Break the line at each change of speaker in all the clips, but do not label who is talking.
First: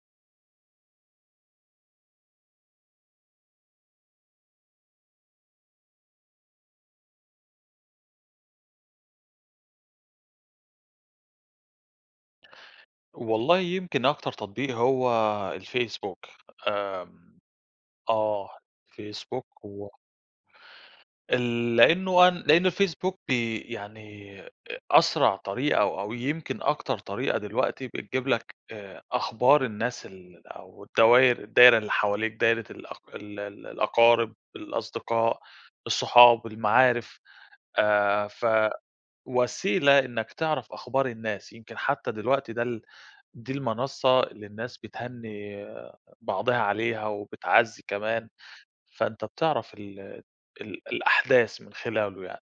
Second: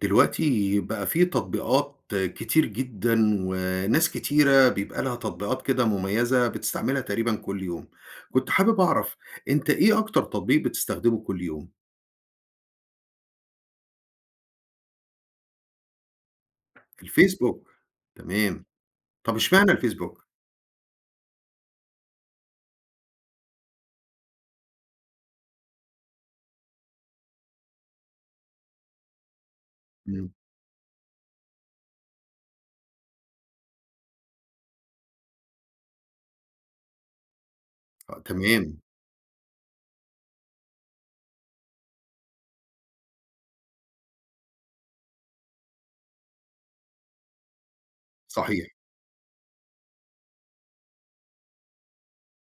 دلوقتي بقى في تطبيقات كتير جدًا، وناس كتيرة بيبقى لها تطبيقات كده مميزة، بتستعملها تقريبًا كل يوم. كنت حابب أعرف، أنت إيه أكتر تطبيق بتستخدمه كل يوم؟
والله يمكن أكتر تطبيق هو الفيسبوك. آمم
الفيسبوك؟
آه
تمام. طب
الفيسبوك
إشمعنى
و
الفيسبوك؟
ال لأنه أن لأنه الفيسبوك بي يعني أ أسرع طريقة أو أو يمكن أكتر طريقة دلوقتي بتجيب لك آآ أخبار الناس
إمم.
ال أو الدواير الدايرة اللي حواليك دايرة الأق ال ال الأقارب، الأصدقاء، الصُحاب، المعارف،
آه،
آآ، ف
تمام.
وسيلة إنّك تعرف أخبار الناس، يمكن حتى دلوقتي ده ال دي المنصة اللي الناس بتهنّي بعضها عليها وبتعزّي كمان،
صحيح.
فأنت بتعرف ال ال الأحداث من خلاله يعني.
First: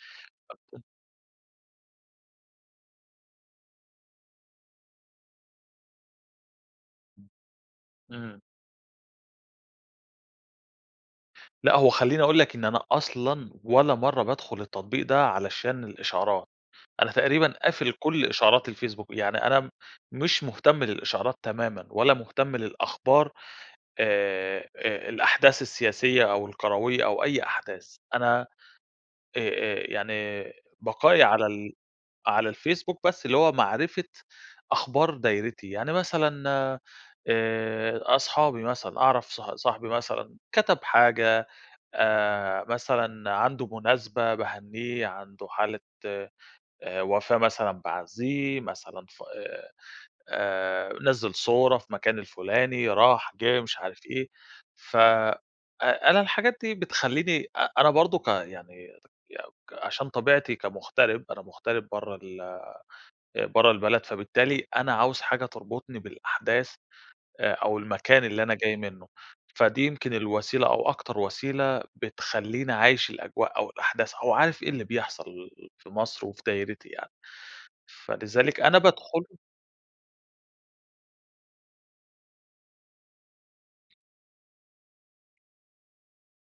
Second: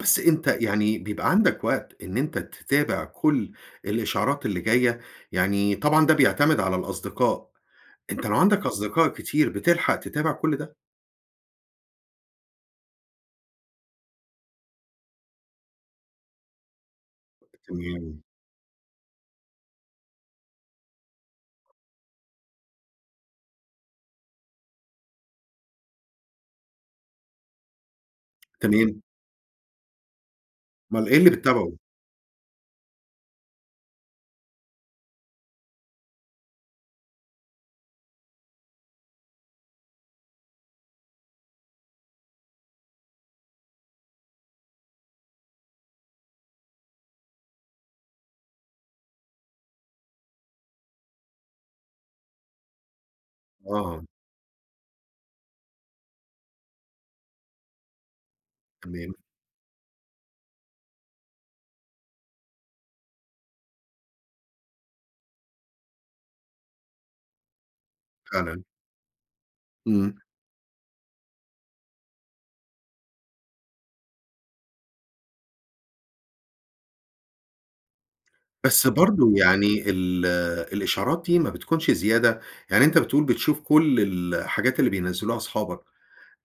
بس أنت
أبت
يعني بيبقى عندك وقت إن أنت تتابع كل الإشعارات اللي جاية؟ يعني طبعًا ده بيعتمد على
امم.
الأصدقاء، أنت لو
إمم.
عندك أصدقاء كتير، بتلحق تتابع كل ده؟
لأ، هو خليني أقول لك إن أنا أصلًا ولا مرّة بادخل التطبيق ده علشان الإشعارات، أنا تقريبًا قافل
تمام.
كل إشعارات الفيسبوك، يعني أنا م مش مهتم للإشعارات تمامًا، ولا مهتم للأخبار آآ، آآ الأحداث السياسية أو الكروية، أو أي أحداث أنا آآ،
تمام.
آآ، يعني
اُمّال إيه
بقائي
اللي
على ال
بتتابعه؟
على الفيسبوك بس اللي هو معرفة أخبار دايرتي. يعني مثلًا آآ، أصحابي مثلًا، أعرف ص صاحبي مثلًا كَتَب حاجة، آآ، مثلًا عندُه مناسبة باهنّيه، عنده حالة آآ، وفاة مثلًا باعزّيه، مثلًا ف آآ، نزَّل صورة في مكان الفلاني، راح، جِه، مش عارف
آه.
إيه ف آآ، أ أنا الحاجات دي بتخليني أ أنا برضه ك يعني
تمام.
[unintelligible] عشان طبيعتي كمغترب، أنا مغترب برّه ال آآ، برّه البلد فبالتالي أنا عاوز حاجة تربطني بالأحداث آآ، أو المكان اللي أنا
فعلًا.
جاي منه، فدي يمكن
إمم.
الوسيلة أو أكتر وسيلة بتخليني عايش الأجواء أو الأحداث أو عارف إيه اللي بيحصل في مصر، وفي دايرتي يعني، فلذلك أنا
بس
بادخل
برضه يعني ال الإشعارات دي ما بتكونش زيادة؟ يعني أنت بتقول بتشوف كل ال الحاجات اللي بينزّلوها أصحابك،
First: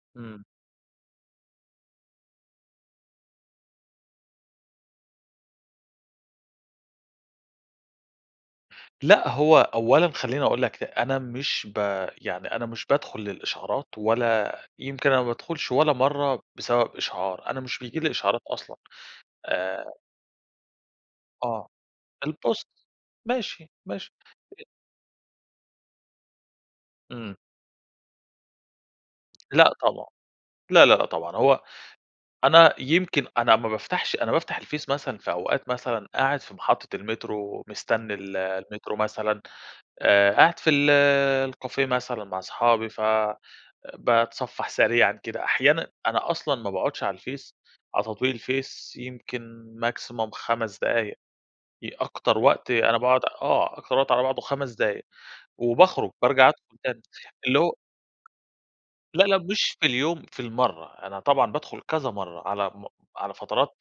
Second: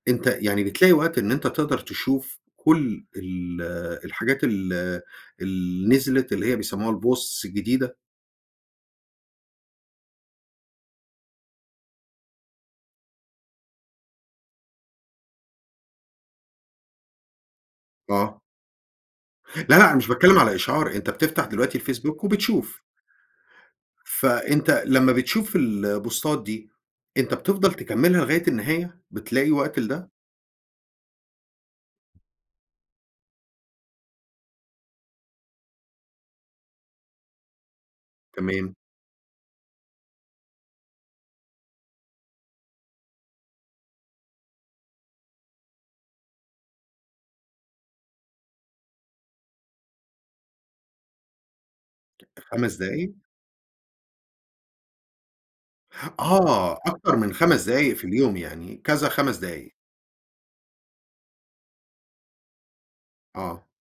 أنت
إمم.
يعني بتلاقي وقت إن أنت تقدر تشوف كل ال الحاجات ال اللي نزلت، اللي هي بيسموها الposts الجديدة؟
لأ، هو أولًا، خلّيني أقول لَك ل أنا مش ب يعني أنا مش بادخل للإشعارات ولا يمكن أنا ما بادخُلش ولا مرّة بسبب إشعار أنا مش بييجي لي
آه.
إشعارات أصلًا
لا، لأ
آآ
أنا مش باتكلم على إشعار، أنت بتفتح
آه،
دلوقتي الfacebook
البوست
وبتشوف.
ماشي، ماشي
فأنت لمّا بتشوف البوستات دي، أنت
إمم.
بتفضل تكملّها لغاية النهاية. بتلاقي
لأ،
وقت
طبعًا
لِدَه؟
لا، لا، لأ طبعًا هو أنا يمكن أنا ما بافتحش، أنا بافتح الFace مثلًا في أوقات مثلًا، قاعد في محطة المترو، مِستَني ال
تمام.
المترو مثلًا آآ قاعد في ال الكافيه مثلًا، مع أصحابي فباتصفّح سريعًا كده أحيانًا أنا أصلًا ما باقعدّش على الFace على تطبيق الFace يمكن maximum 5 دقايق أكتر وقت
5
أنا
دقايق؟
باقعد آه، أكتر وقت على بعضه 5 دقايق وباخرج، بارجع
آه،
ادخل تاني
أكتر من
اللي
5
هو
دقايق في اليوم يعني، كذا
لا، لا
5 دقايق.
مش في اليوم، في المرّة أنا طبعًا بادخل كذا مرّة على م على
آه.
فترات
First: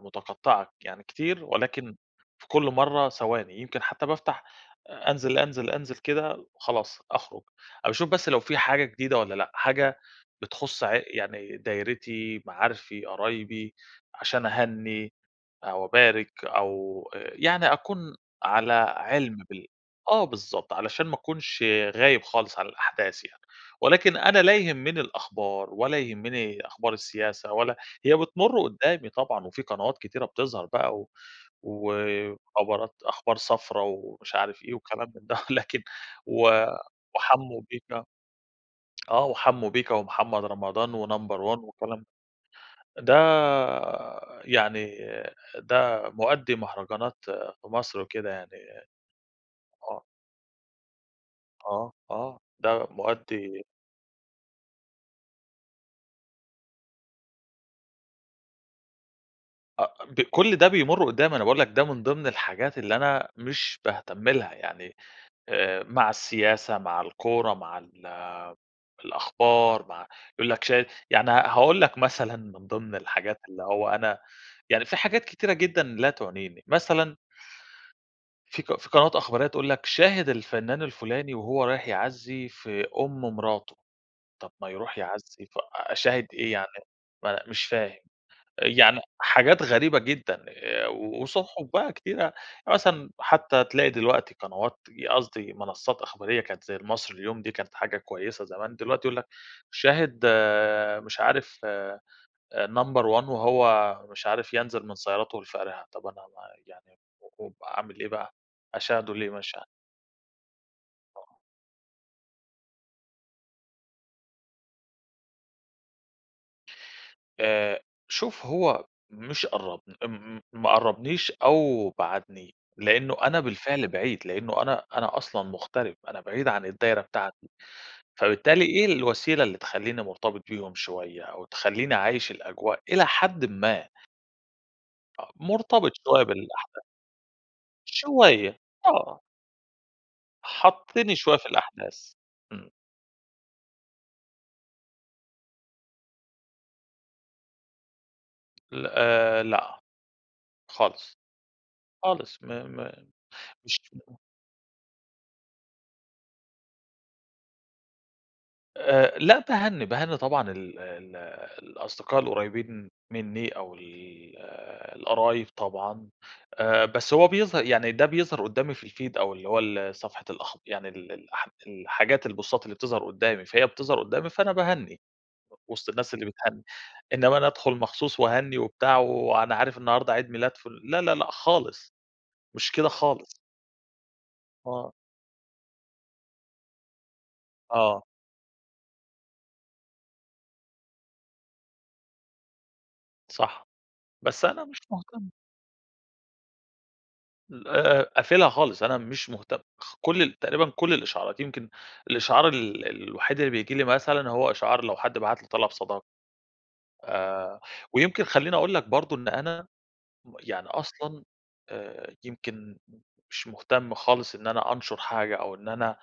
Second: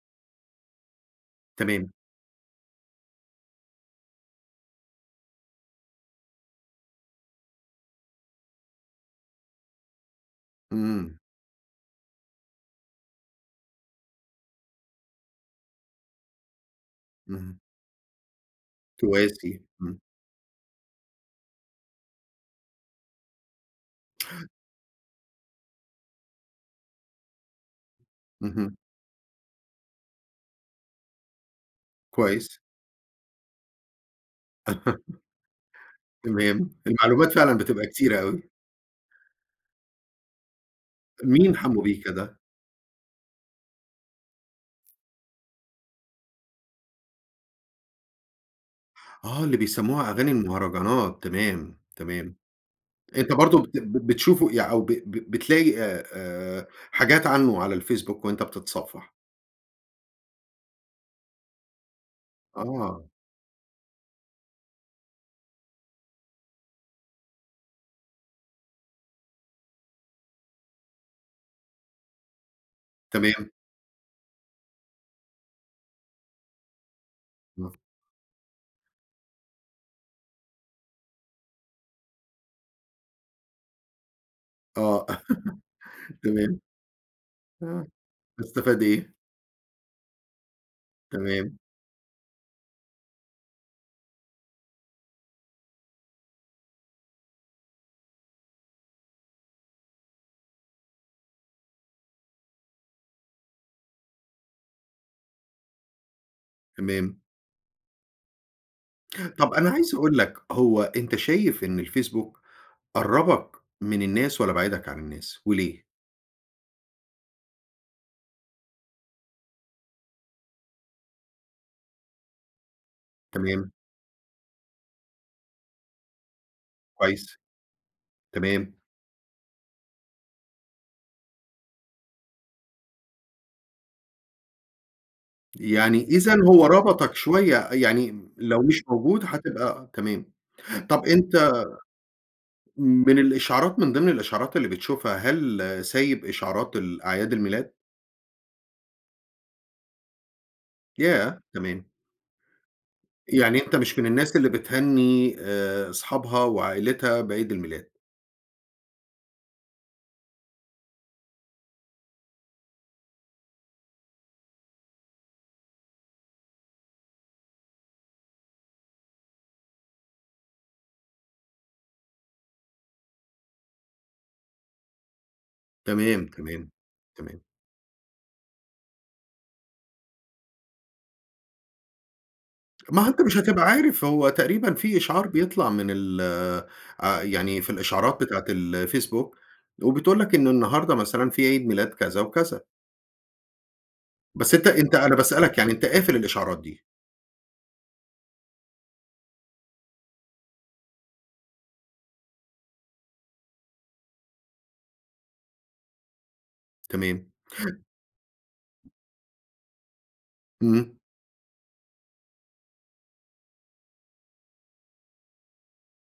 متقطعة يعني كتير
تمام.
ولكن في كل مرّة ثواني. يمكن حتى بافتح أنزل، أنزل، أنزل كده وخلاص. أخرج أ باشوف بس لو في حاجة جديدة والّا لأ، حاجة بتخص ع
إمم.
يعني دايرتي، معارفي، قرايبي، عشان أهني أو أبارك أو
اهم.
يعني أكون على علم
تواسي،
بال
إمم.
آه بالضبط علشان ما أكونش غايب خالص على الأحداث يعني. ولكن أنا لا يهمني الأخبار ولا يهمني أخبار السياسة ولا هي بتمرّ
اهم.
قدّامي طبعًا وفي قنوات كتيرة بتظهر بقى و
كويسّ.
وخبرات أخبار صفرا ومش عارف إيه وكلام من ده، لكن و
تمام، المعلومات فعلًا
وحموّ
بتبقى،
بيّكَا...
كتيرة أوي.
آه وحموّ بيّكَا ومحمد رمضان و number
مين
1
حموّ
وكلام
بِيّكَا ده؟
ده يعني ده مؤدي مهرجانات في مصر وكده يعني
آه، اللي
آه.
بيسَموها أغاني المهرجانات تمام،
آه،
تمام
آه ده
أنت برضه
مؤدي
بت ب بتشوفه يع أو ب ب بتلاقي آآ آآ حاجات عنّه على الfacebook وأنت بتتصفح؟
آه، ب كل ده بيمرّ قدّامي أنا باقول لك ده من ضمن الحاجات اللي
آه.
أنا مش باهتم لها يعني، آآ، مع السياسة، مع الكورة مع ال الأخبار، مع يقول لك شايف يعني هاقول لك مثلًا، من ضمن الحاجات
تمام.
اللي هو أنا يعني في حاجات كتيرة جدًا لا تعنيني، مثلًا
همم.
في قن في قنوات إخبارية تقول لك شاهد الفنّان الفلاني، وهو رايح يعزي في أم مراتُه، طب ما يروح
آه،
يعزي ف أشاهد إيه
تمام.
يعني م مش
آه،
فاهم،
هاستفاد
يعني
إيه؟
حاجات غريبة جدًا،
تمام.
وصُحُف بقى كتيرة، مثلًا حتّى تلاقي دلوقتي قنوات قصدي منصّات إخبارية كانت زي المصري اليوم دي كانت حاجة كويّسة زمان، دلوقتي يقول لك شاهد آآ، مش عارف آآ، number one وهو مش عارف ينزل من سيارته الفارهة، طَب أنا ما يعني
تمام.
و وأعمل إيه بقى؟ أشاهدُه ليه
طَب
مشه
أنا عايز أقول لك هو أنت
آه.
شايف إن الفيسبوك قرّبك من الناس، والَّا بعّدك عن الناس؟ وليه؟
آآ، شوف هو مش قرّبني م ما قربنيش أو بعدني، لأنّه أنا
تمام.
بالفعل بعيد، لأنّه أنا أنا أصلًا مغترب، أنا بعيد عن الدايرة
كويس،
بتاعتي، فبالتالي
تمام.
إيه الوسيلة اللي تخليني مرتبط بيهم شويّة، أو تخليني عايش الأجواء إلى حدٍ ما؟ آه مرتبط
يعني
شويّة
إذًا، هو
بالأحداث.
ربطك شويّة يعني،
شوية،
لو مش
آه.
موجود هتبقى تمام. طب
حطّني شويّة في
أنت
الأحداث. امم.
من الإشعارات، من ضمن الإشعارات اللي بتشوفها، هل سايب إشعارات الأعياد الميلاد؟
ل آآ لأ. خالص،
ياه! تمام.
خالص م م
يعني أنت
مش
مش من الناس اللي بتهني آآ أصحابها وعائلتها بعيد الميلاد؟
آآ، لا، باهنّي، باهنّي، طبعًا ال ال الأصدقاء القريبين مِنّي أو ال القرايب طبعًا، آآ، بس هو بيظه يعني، ده بيظهر قدّامي في الfeed أو اللي هو ال صفحة الأخب يعني ال ال الحاجات البوستات اللي بتظهر قدّامي، فهي بتظهر قدّامي، فأنا باهنّي وسط الناس اللي
تمام،
بتهنّي،
تمام،
إنّما
تمام.
أنا أدخل مخصوص وأهنّي وبتاع، وأنا عارف النهارده عيد ميلاد، فُ لأ، لأ، لأ خالص، مش كده
ما هو أنت
خالص.
مش هتبقى عارف، هو تقريبًا
آه.
في إشعار بيطلع من ال آآ، يعني في
آه.
الإشعارات بتاعة الفيسبوك، وبتقول لك إنّه النهارده مثلًا في عيد ميلاد كذا وكذا.
صح، بس
بس
أنا
أنت
مش
أنت أنا
مهتم.
باسألك يعني، أنت قافل الإشعارات دي؟
ل آآ، قافلها خالص، أنا مش مهتم خ كل ال تقريبًا كل الإشعارات يمكن الإشعار ال الوحيد اللي بييجي لي مثلًا هو إشعار لو حد بعت لي طلب صداقة.
تمام.
آآ، ويمكن خليني أقول لك برضه إن أنا يعني
إمم.
أصلًا آآ، يمكن مش مهتم خالص إن أنا أنشر حاجة أو إن أنا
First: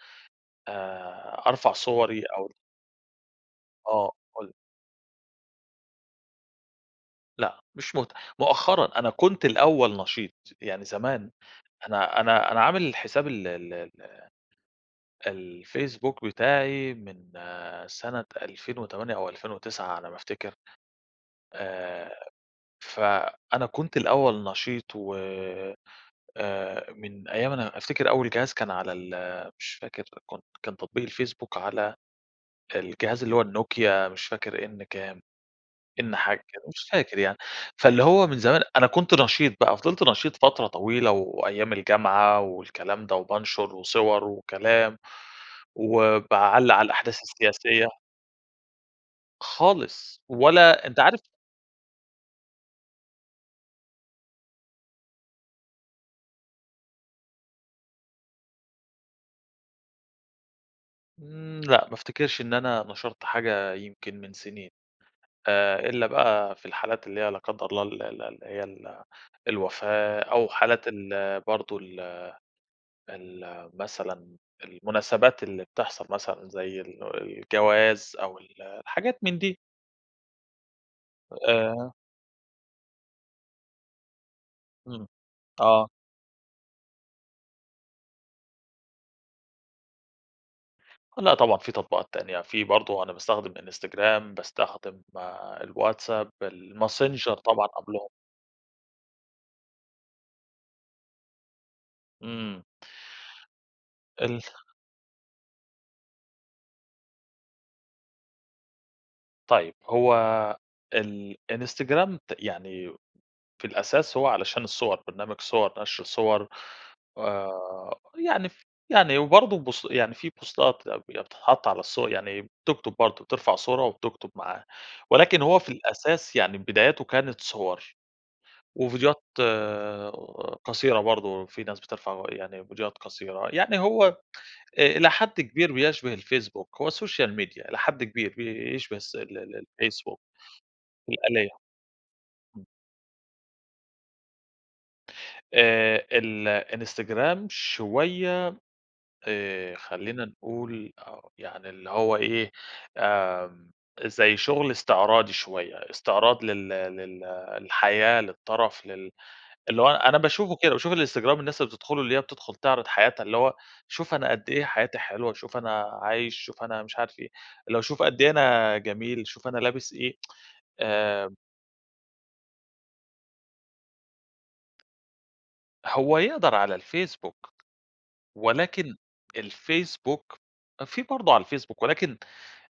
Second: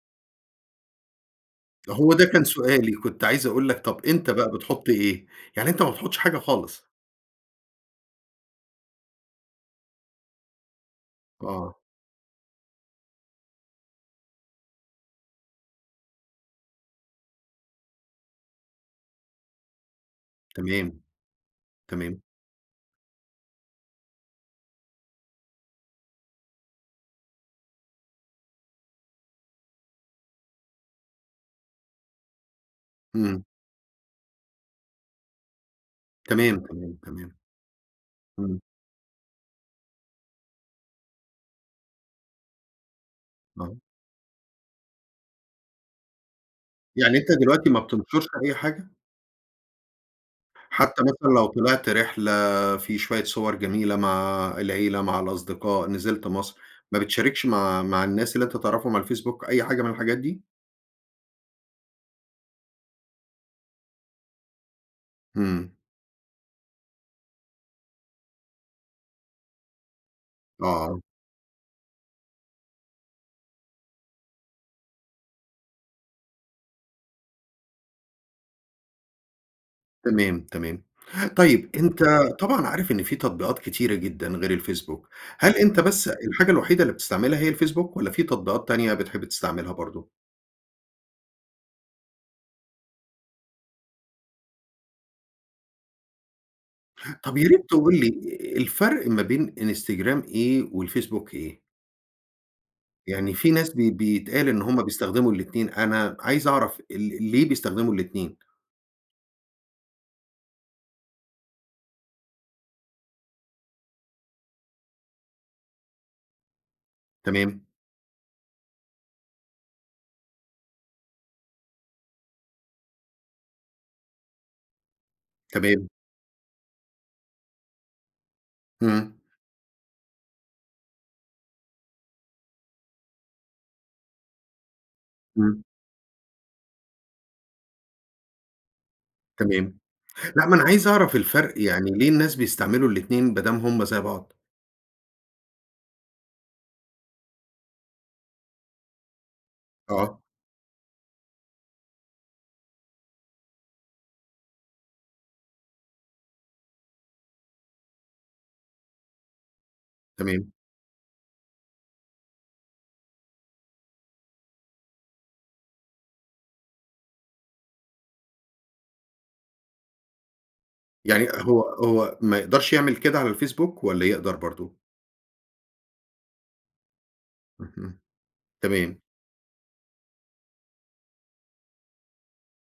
آآ، أرفع
هو
صوري
ده كان
أو
سؤالي، كنت عايز أقول لك طَب
آه
أنت
قُل
بقى
لي.
بتحُط إيه؟ يعني أنت ما بتحطش حاجة خالص؟
لأ مش مهت مؤخرًا، أنا كنت الأول نشيط يعني زمان،
آه.
أنا أنا أنا عامل حساب ال ال ال الفيسبوك بتاعي من سنة 2008 أو 2009 على ما أفتكر،
تمام، تمام.
آآ، ف أنا كنت الأول نشيط و آآ، آآ، من أيام أنا أفتكر أول جهاز كان على ال مش فاكر كنت كان تطبيق الفيسبوك على الجهاز اللي هو
إمم.
النوكيا مش فاكر N كام، N حاجة
تمام،
كده، مش
تمام،
فاكر
تمام.
يعني، فاللي هو من
إمم.
زمان أنا كنت نشيط بقى، فضلت نشيط فترة طويلة وأيام الجامعة والكلام ده، وبانشر
آه.
وصور وكلام، وباعلّق على
يعني
الأحداث
أنت دلوقتي ما
السياسية.
بتنشرش أي حاجة؟
خالص، ولا أنت
حتى
عارف
مثلًا لو طلعت رحلة في شوية صور جميلة مع العيلة، مع الأصدقاء، نزلت مصر، ما بتشاركش مع مع الناس اللي أنت تعرفهم على الفيسبوك أي حاجة من الحاجات دي؟
امم، لأ ما أفتكرش إن أنا نشرت حاجة يمكن من سنين.
امم.
آآ، إلَّا بقى في الحالات اللي هي لا قدّر الله ال ال اللي هي ال الوفاة أو حالات
آه.
ال برضه ال ال مثلًا المناسبات اللي بتحصل مثلًا زي ال الجواز أو ال الحاجات من دي.
تمام، تمام. طيب
آآ
أنت طبعًا عارف إن في تطبيقات كتيرة جدًا غير
امم،
الفيسبوك، هل أنت
آه.
بس الحاجة الوحيدة اللي بتستعملها هي الفيسبوك، والَّا في تطبيقات تانية بتحب تستعملها برضه؟
لأ طبعًا، في تطبيقات تانية في برضه أنا باستخدم إنستجرام، باستخدم الواتساب،
طَب
الماسنجر
يا ريت
طبعًا
تقول لي
قبلهم.
الفرق ما بين إنستجرام إيه والفيسبوك إيه؟
امم.
يعني في ناس ب
ال
بيتقال إن هم بيستخدموا الاتنين، أنا عايز أعرف ال ليه بيستخدموا الاتنين؟
طيب هو ال إنستجرام ت يعني في الأساس هو علشان الصور، برنامج صور، نشر صور،
تمام.
آآ، يعني ف يعني وبرضه بوس يعني في بوستات أي بي بتتحط على الصور يعني بتكتب برضه بترفع صورة وبتكتب معاها ولكن هو في
تمام.
الأساس يعني بداياته كانت صور
إمم.
وفيديوهات قصيرة برضه، في ناس بترفع يعني فيديوهات قصيرة، يعني هو آآ، إلى حد
إمم.
كبير بيشبه الفيسبوك، هو Social Media إلى حد كبير بيشبه الس ال ال
تمام،
الفيسبوك،
لأ ما أنا عايز أعرف
الآلية،
الفرق، يعني ليه الناس
امم.
بيستعملوا الاتنين بدام هم زي بعض؟
آآ الإنستجرام شوية آآ
آه.
خلينا نقول أو يعني اللي هو إيه، آمم زي شُغل استعراضي شوية، استعراض لل لل للحياة، للترف لل اللي هو أنا
تمام.
باشوفه كده، باشوف الإنستجرام الناس اللي بتدخله اللي هي بتدخل تِعرِض حياتها، اللي هو شوف أنا قد إيه حياتي حلوة، شوف أنا عايش، شوف أنا مش عارف إيه، اللي هو شوف قد إيه أنا جميل، شوف أنا لابس إيه.
يعني
آآ
هو هو ما يقدَرش يعمل كده على الفيسبوك، والّا يقدَر برضه؟
هو يقدر على الفيسبوك
اهم،
ولكن
تمام.
الفيسبوك في برضه على الفيسبوك، ولكن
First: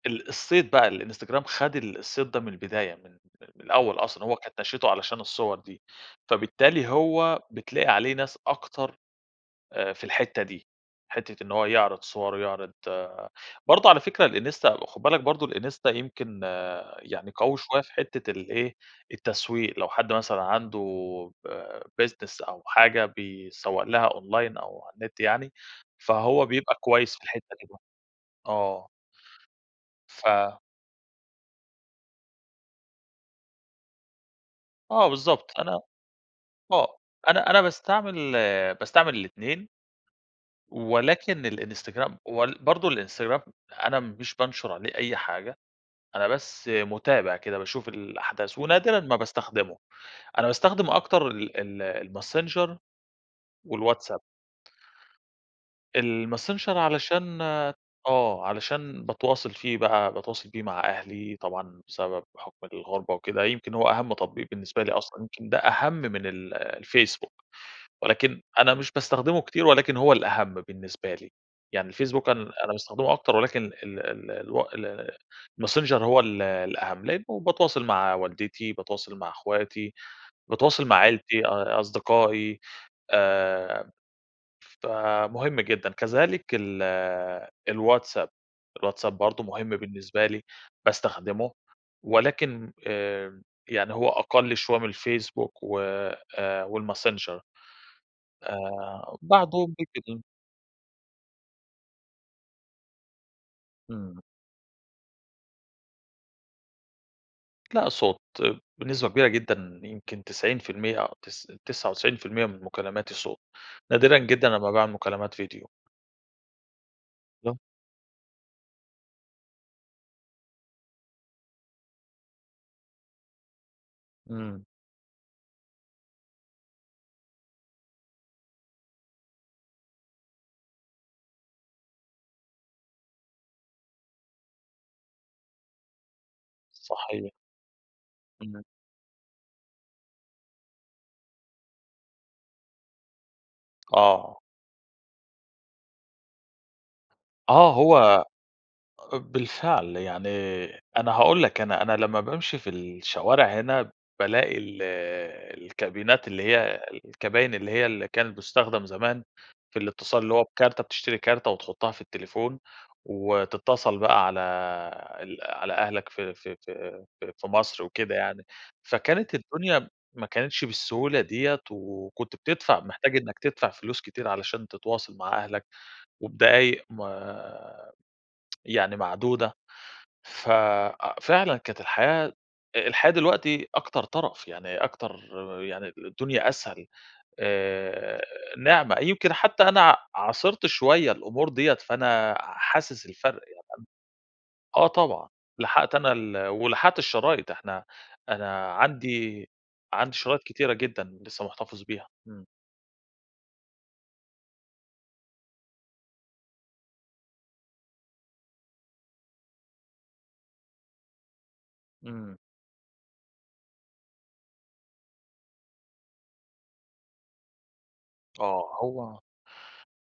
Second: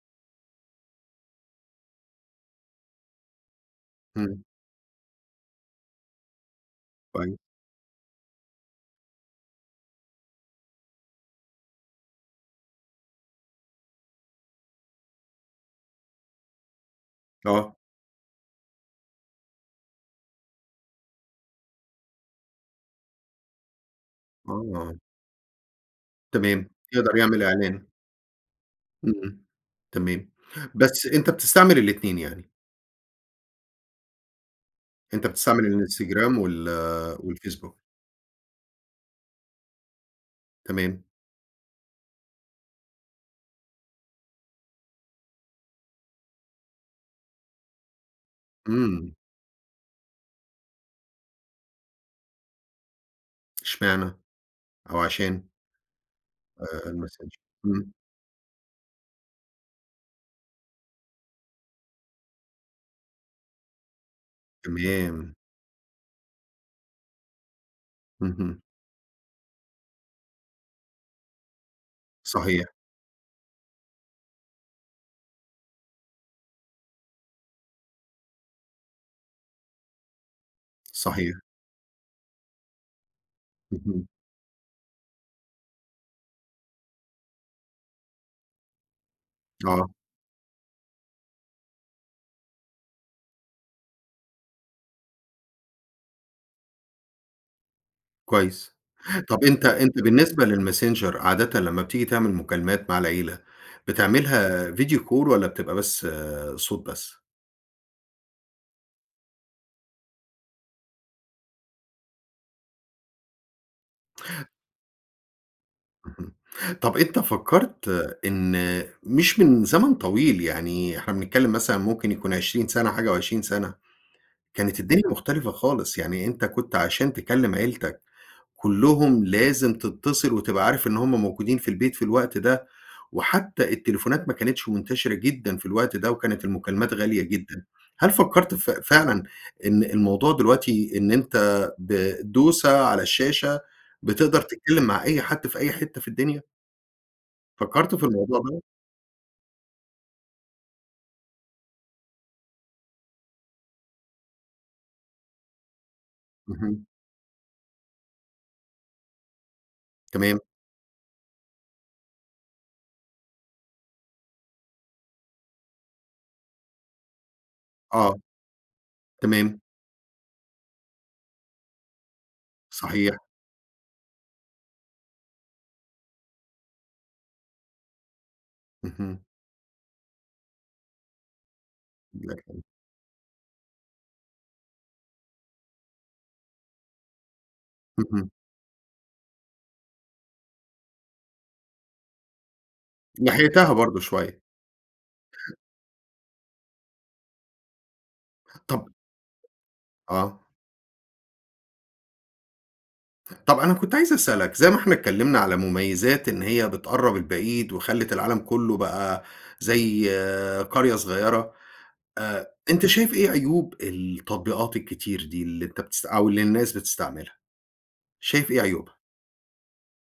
ال الصيت بقى، الإنستجرام خد ال الصيت ده من البداية من من الأول أصلًا هو
إمم.
كانت نشأته علشان الصور دي، فبالتالي
طيب.
هو بتلاقي عليه ناس أكتر آآ في الحِتّة دي، حِتّة إن هو يعرِض صوره ويعرِض برضه على فكرة الإنستا خُد بالك برضه الإنستا يمكن يعني قوي
آه.
شوية في حِتّة الإيه، التسويق، لو حد مثلًا عنده ب business أو حاجة بيسَوّق لها أونلاين، أو على
آه.
النت يعني. فهو
تمام.
بيبقى كويس
يقدَر
في
يعمل
الحِتّة دي برضه
إعلان.
آه.
إمم، تمام.
ف
بس أنت بتستعمل الاتنين يعني؟
آه
أنت
بالضبط،
بتستعمل
أنا
الإنستجرام وال
آه، أنا أنا
والفيسبوك.
باستعمل باستعمل الاتنين.
تمام.
ولكن الإنستجرام وال برضه الإنستجرام أنا مش بانشر عليه أي حاجة، أنا بس مُتابع كده باشوف الأحداث ونادرًا
إمم.
ما باستخدمُه، أنا باستخدم أكتر ال ال الماسنجر
إشمعنى؟
والواتساب.
أو عشان؟ آآ،
الماسنجر
الماسنجر
علشان
همم.
آه، علشان باتواصل فيه بقى، باتواصل فيه مع أهلي طبعًا بسبب بحُكم الغربة وكده، يمكن هو أهَم تطبيق بالنسبة لي أصلًا،
تمام.
يمكن ده أهَم من ال الفيسبوك، ولكن
اهم.
أنا مش باستخدمه كتير ولكن هو الأهَم بالنسبة لي، يعني الفيسبوك أنا
صحيح.
أنا باستخدمه أكتر ولكن ال ال الو ال الماسنجر هو ال الأهَم، لأنه باتواصل مع والدتي، باتواصل مع اخواتي، باتواصل مع
صحيح.
عيلتي، أ أصدقائي، آآ،
اهم.
فمهم جدًا. كذلك ال الواتساب، الواتساب برضه مهم
آه.
بالنسبة لي، باستخدمُه ولكن إمم، يعني هو أقَلّ شوية من الفيسبوك و آآ، والماسنجر،
كويس،
آآ،
طَب أنت
بَعدهم
أنت
Linkedin.
بالنسبة للماسنجر، عادةً لمّا بتيجي تعمل مكالمات مع العيلة،
إمم.
بتعملها Video Call والَّا بتبقى بس صوت بس؟
لأ صوت بنسبة كبيرة جدًا يمكن 90% أو تس تسعة وتسعين في المِيّة من مكالماتي صوت، نادرًا جدًا أمّا باعمل مكالمات فيديو.
اهم، طب أنت
[unintelligible]
فكرت إن مش من زمن طويل يعني، إحنا بنتكلم مثلًا ممكن يكون 20 سنة، حاجة و20 سنة،
إمم.
كانت الدنيا مختلفة خالص يعني، أنت كنت عشان تكلم عيلتك كلهم، لازم تتصل، وتبقى عارف إن هم موجودين في البيت في الوقت ده، وحتى التليفونات ما كانتش منتشرة جدًا في الوقت ده، وكانت المكالمات غالية
صحيح.
جدًا. هل فكرت
إمم.
ف فعلًا إن الموضوع دلوقتي، إن أنت بدوسة على الشاشة،
آه.
بتقدر تتكلم مع أي حد في أي حتة في الدنيا؟
آه
فكرت في
هو
الموضوع دوّة؟
بالفعل يعني، أنا هاقول لك، أنا أنا لما بامشي في الشوارع هنا، بالاقي ال الكابينات، اللي هي
اهم.
الكباين، اللي هي اللي كانت بتستخدم زمان في الاتصال، اللي
تمام.
هو بكارت، بتشتري كارت وتحطها في التليفون، وتتصل بقى على ال على أهلك في في في في مصر وكده
آه،
يعني، فكانت
تمام.
الدنيا ما كانتش بالسهولة ديّة، وكنت بتدفع، محتاج
صحيح.
إنك تدفع فلوس كتير، علشان تتواصل مع أهلك، وبدقايق ما يعني
اهم.
معدودة، ف فعلًا كانت الحياة،
[unintelligible]
الحياة دلوقتي أكتر ترف يعني، أكتر يعني، الدنيا أسهل، آآ،
اهم.
نعمة، يمكن حتى أنا عاصرت شوية الأمور ديّة، فأنا حاسس الفرق يعني
لحقتها برضه شوية.
أ آه طبعًا، لحقت أنا ال ولحقت الشرايط، إحنا، أنا
طب
عندي عندي
آه.
شرايط كتيرة جدًا، لسه محتفظ بيها. إمم.
طَب أنا كنت عايز أسألك، زي ما إحنا اتكلمنا على مميزات إن هي بتقرّب البعيد، وخلّت العالم كُلّه بقى زي قرية صغيرة،
إمم.
آآ، أنت شايف إيه عيوب التطبيقات الكتير دي؟ اللي أنت بتست أو اللي الناس بتستعملها؟ شايف إيه
آه،
عيوبها؟
هو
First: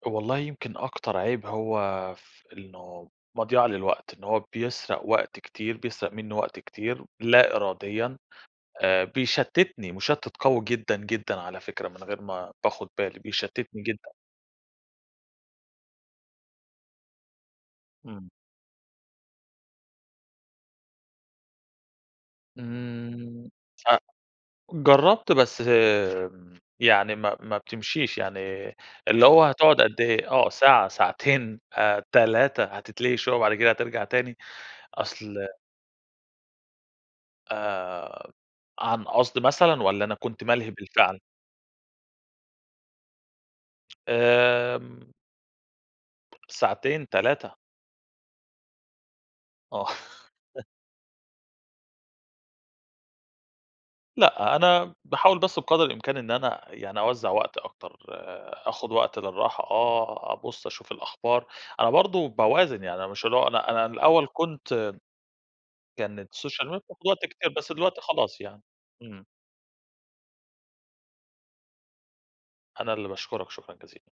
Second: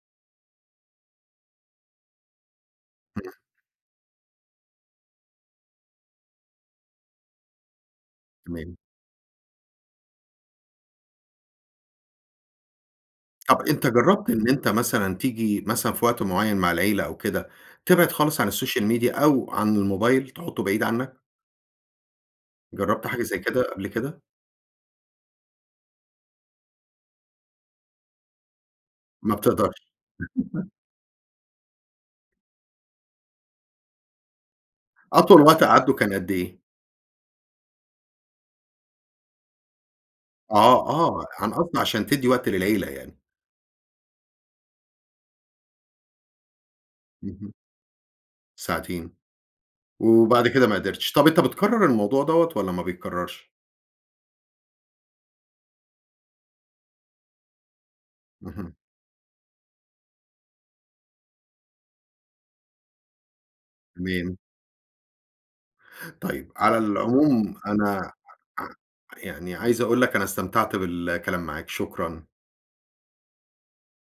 والله يمكن أكتر عيب هو في إنه
همم.
مضيَعة للوقت، إن هو بيسرق وقت كتير، بيسرق منّى وقت كتير لا إراديًا،
تمام.
آآ، بيشتّتني، مُشتت قوي جدًا، جدًا على فكرة من غير ما باخد بالي،
طَب
بيشتّتني
أنت
جدًا.
جرّبت إن أنت مثلًا تيجي مثلًا في وقت معيّن مع العيلة أو كده، تبعد
إمم.
خالص عن الSocial Media أو عن الموبايل، تحطّه بعيد عنك؟ جرّبت حاجة زي
آمم،
كده قبل
أ
كده؟
جرّبت بس يعني ما ما بتمشيش يعني، اللي
ما
هو هتقعد
بتقدرش.
قد إيه؟ آه ساعة ساعتين، 3، هتتلهي شوية، وبعد كده هترجع تاني،
أطول
أصل
وقت قعدته كان قد إيه؟
آآ، عن قصد مثلًا والَّا أنا كنت مَلهي
آه،
بالفعل؟
آه، أنا قصدي عشان تدّي وقت للعيلة يعني.
آمم ساعتين،
اهم.
3.
ساعتين،
آه.
وبعد كده ما قدرتش. طب أنت بتكرّر الموضوع دوَّة والَّا ما بيتكرّرش؟
لأ، أنا باحاول بس بقدر الإمكان إن أنا يعني أوزّع وقتي أكتر،
اهم.
آخد وقت للراحة، آه، أبُصّ أشوف الأخبار، أنا برضه باوازن يعني مش اللى هو أنا أنا الأول
تمام.
كنت كانت
طيب
الSocial Media
على
بتاخد وقت كتير
العموم
بس دلوقتي
أنا
خلاص يعني،
أ أ
إمم.
يعني عايز أقول لك أنا استمتعت بالكلام معاك، شكرًا.
أنا اللي باشكرك شكرًا جزيلًا.